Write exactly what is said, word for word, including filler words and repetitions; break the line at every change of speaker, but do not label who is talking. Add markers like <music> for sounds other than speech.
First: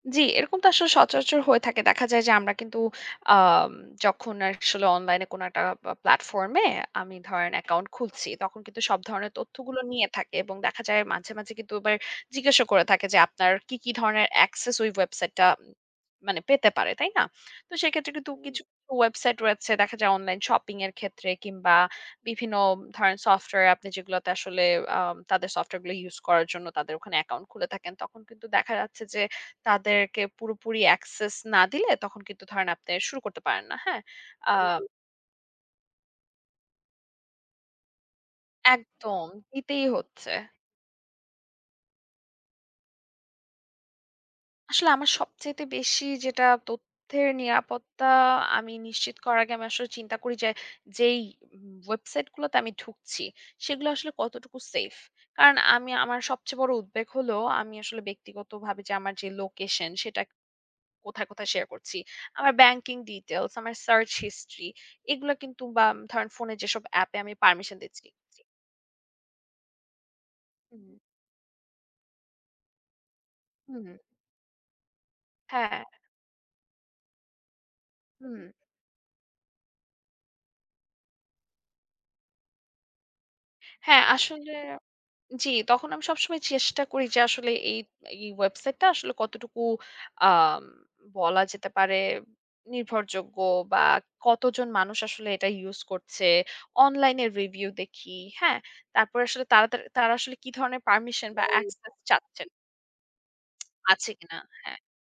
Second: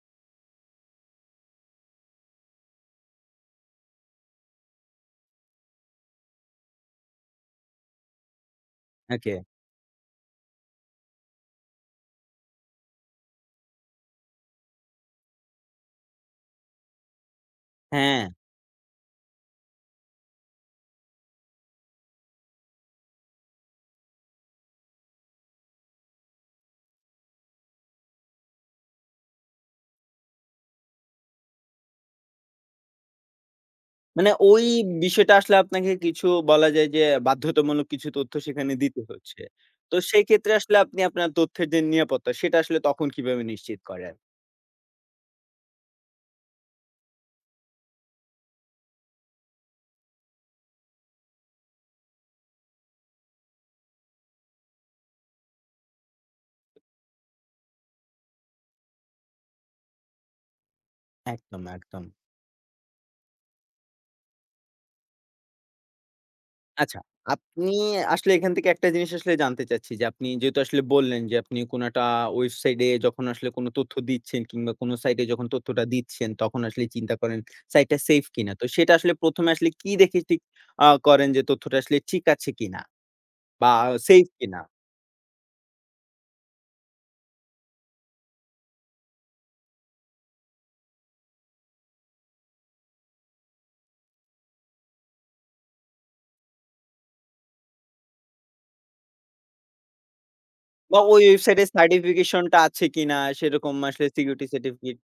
জি। এরকম তো আসলে সচরাচর হয়ে থাকে। দেখা যায় যে আমরা কিন্তু আম যখন আসলে অনলাইনে কোনো একটা পা প্লাটফর্ম এ আমি ধরেন অ্যাকাউন্ট খুলছি। তখন কিন্তু সব ধরনের
ওকে।
তথ্যগুলো নিয়ে থাকে। এবং দেখা যায় মাঝে, মাঝে কিন্তু এবার জিজ্ঞাসা করে থাকে যে আপনার কী, কী ধরনের access ওই ওয়েবসাইটেটা মানে পেতে পারে, তাই না? তো সেক্ষেত্রে কিন্তু
হ্যাঁ।
কিছু ওয়েবসাইটে রয়েছে দেখা যায় অনলাইন শপিং এর ক্ষেত্রে কিংবা বিভিন্ন ধরেন সফটওয়্যার আপনি যেগুলাতে আসলে আ তাদের সফটওয়্যার গুলো ইউস করার জন্য তাদের ওখানে অ্যাকাউন্ট খুলে থাকেন। তখন কিন্তু দেখা যাচ্ছে যে তাদেরকে পুরোপুরি access না দিলে তখন কিন্তু ধরেন আপনে শুরু করতে পারেন না, হ্যাঁ?
মানে
আ
ওই বিষয়টা আসলে আপনাকে কিছু বলা যায় যে বাধ্যতামূলক কিছু তথ্য সেখানে দিতে
একদম
হচ্ছে।
দিতেই
তো সেই
হচ্ছে।
ক্ষেত্রে আসলে আপনি আপনার তথ্যের যে নিরাপত্তা, সেটা আসলে তখন কিভাবে নিশ্চিত করেন?
আসলে আমার সবচাইতে বেশি যেটা তথ্যের নিরাপত্তা আমি নিশ্চিত করার আগে আমি আসলে চিন্তা করি যে যেই উম ওয়েবসাইটে গুলাতে আমি ঢুকছি, সেগুলা আসলে কতটুকু সেইফ। কারণ আমি আমার সবচেয়ে বড় উদ্বেগ হলো আমি আসলে ব্যক্তিগতভাবে যে আমার যে লোকেশন সেটা কোথায়, কোথায়
একদম,
শেয়ার করছি।
একদম।
আমার ব্যাংকিং ডিটেইলস, আমার সার্চ হিস্ট্রি এগুলো কিন্তু বা ধরেন ফোনে যেসব
আচ্ছা
এ্যাপে আমি
আপনি
পারমিশন দিচ্ছি,
আসলে
জি
এখান থেকে একটা জিনিস আসলে জানতে চাচ্ছি। যে আপনি যেহেতু আসলে
হু।
বললেন যে আপনি কোনো অ্যাটা ওয়েবসাইটে এ যখন আসলে কোনো
হুম।
তথ্য দিচ্ছেন কিংবা কোনো সাইট এ যখন
হ্যাঁ।
তথ্যটা দিচ্ছেন, তখন আসলে চিন্তা করেন সাইটটা সেইফ
হুম।
কিনা। তো সেটা আসলে প্রথম এ আসলে কি দেখে ঠিক আ করেন যে তথ্যটা আসলে ঠিক আছে কিনা বা
হ্যাঁ
সেইফ
আসলে।
কিনা?
জি তখন আমি সবসময় চেষ্টা করি যে আসলে এই এই ওয়েবসাইটটা আসলে কতটুকু আ বলা যেতে পারে নির্ভরযোগ্য বা কতজন মানুষ আসলে এটা ইউস করছে? অনলাইনে রিভিউ দেখি, হ্যাঁ? তারপরে আসলে তারা তার তারা আসলে কি ধরনের
বা ওই
পারমিশন বা
ওয়েবসাইটে
অ্যাকসেস চাচ্ছেন?
সার্টিফিকেশনটা আছে কিনা সেইরকম
<smacks lips>
আসলে
আছে কিনা?
সিকিউরিটি
হ্যাঁ।
সার্টিফিকেট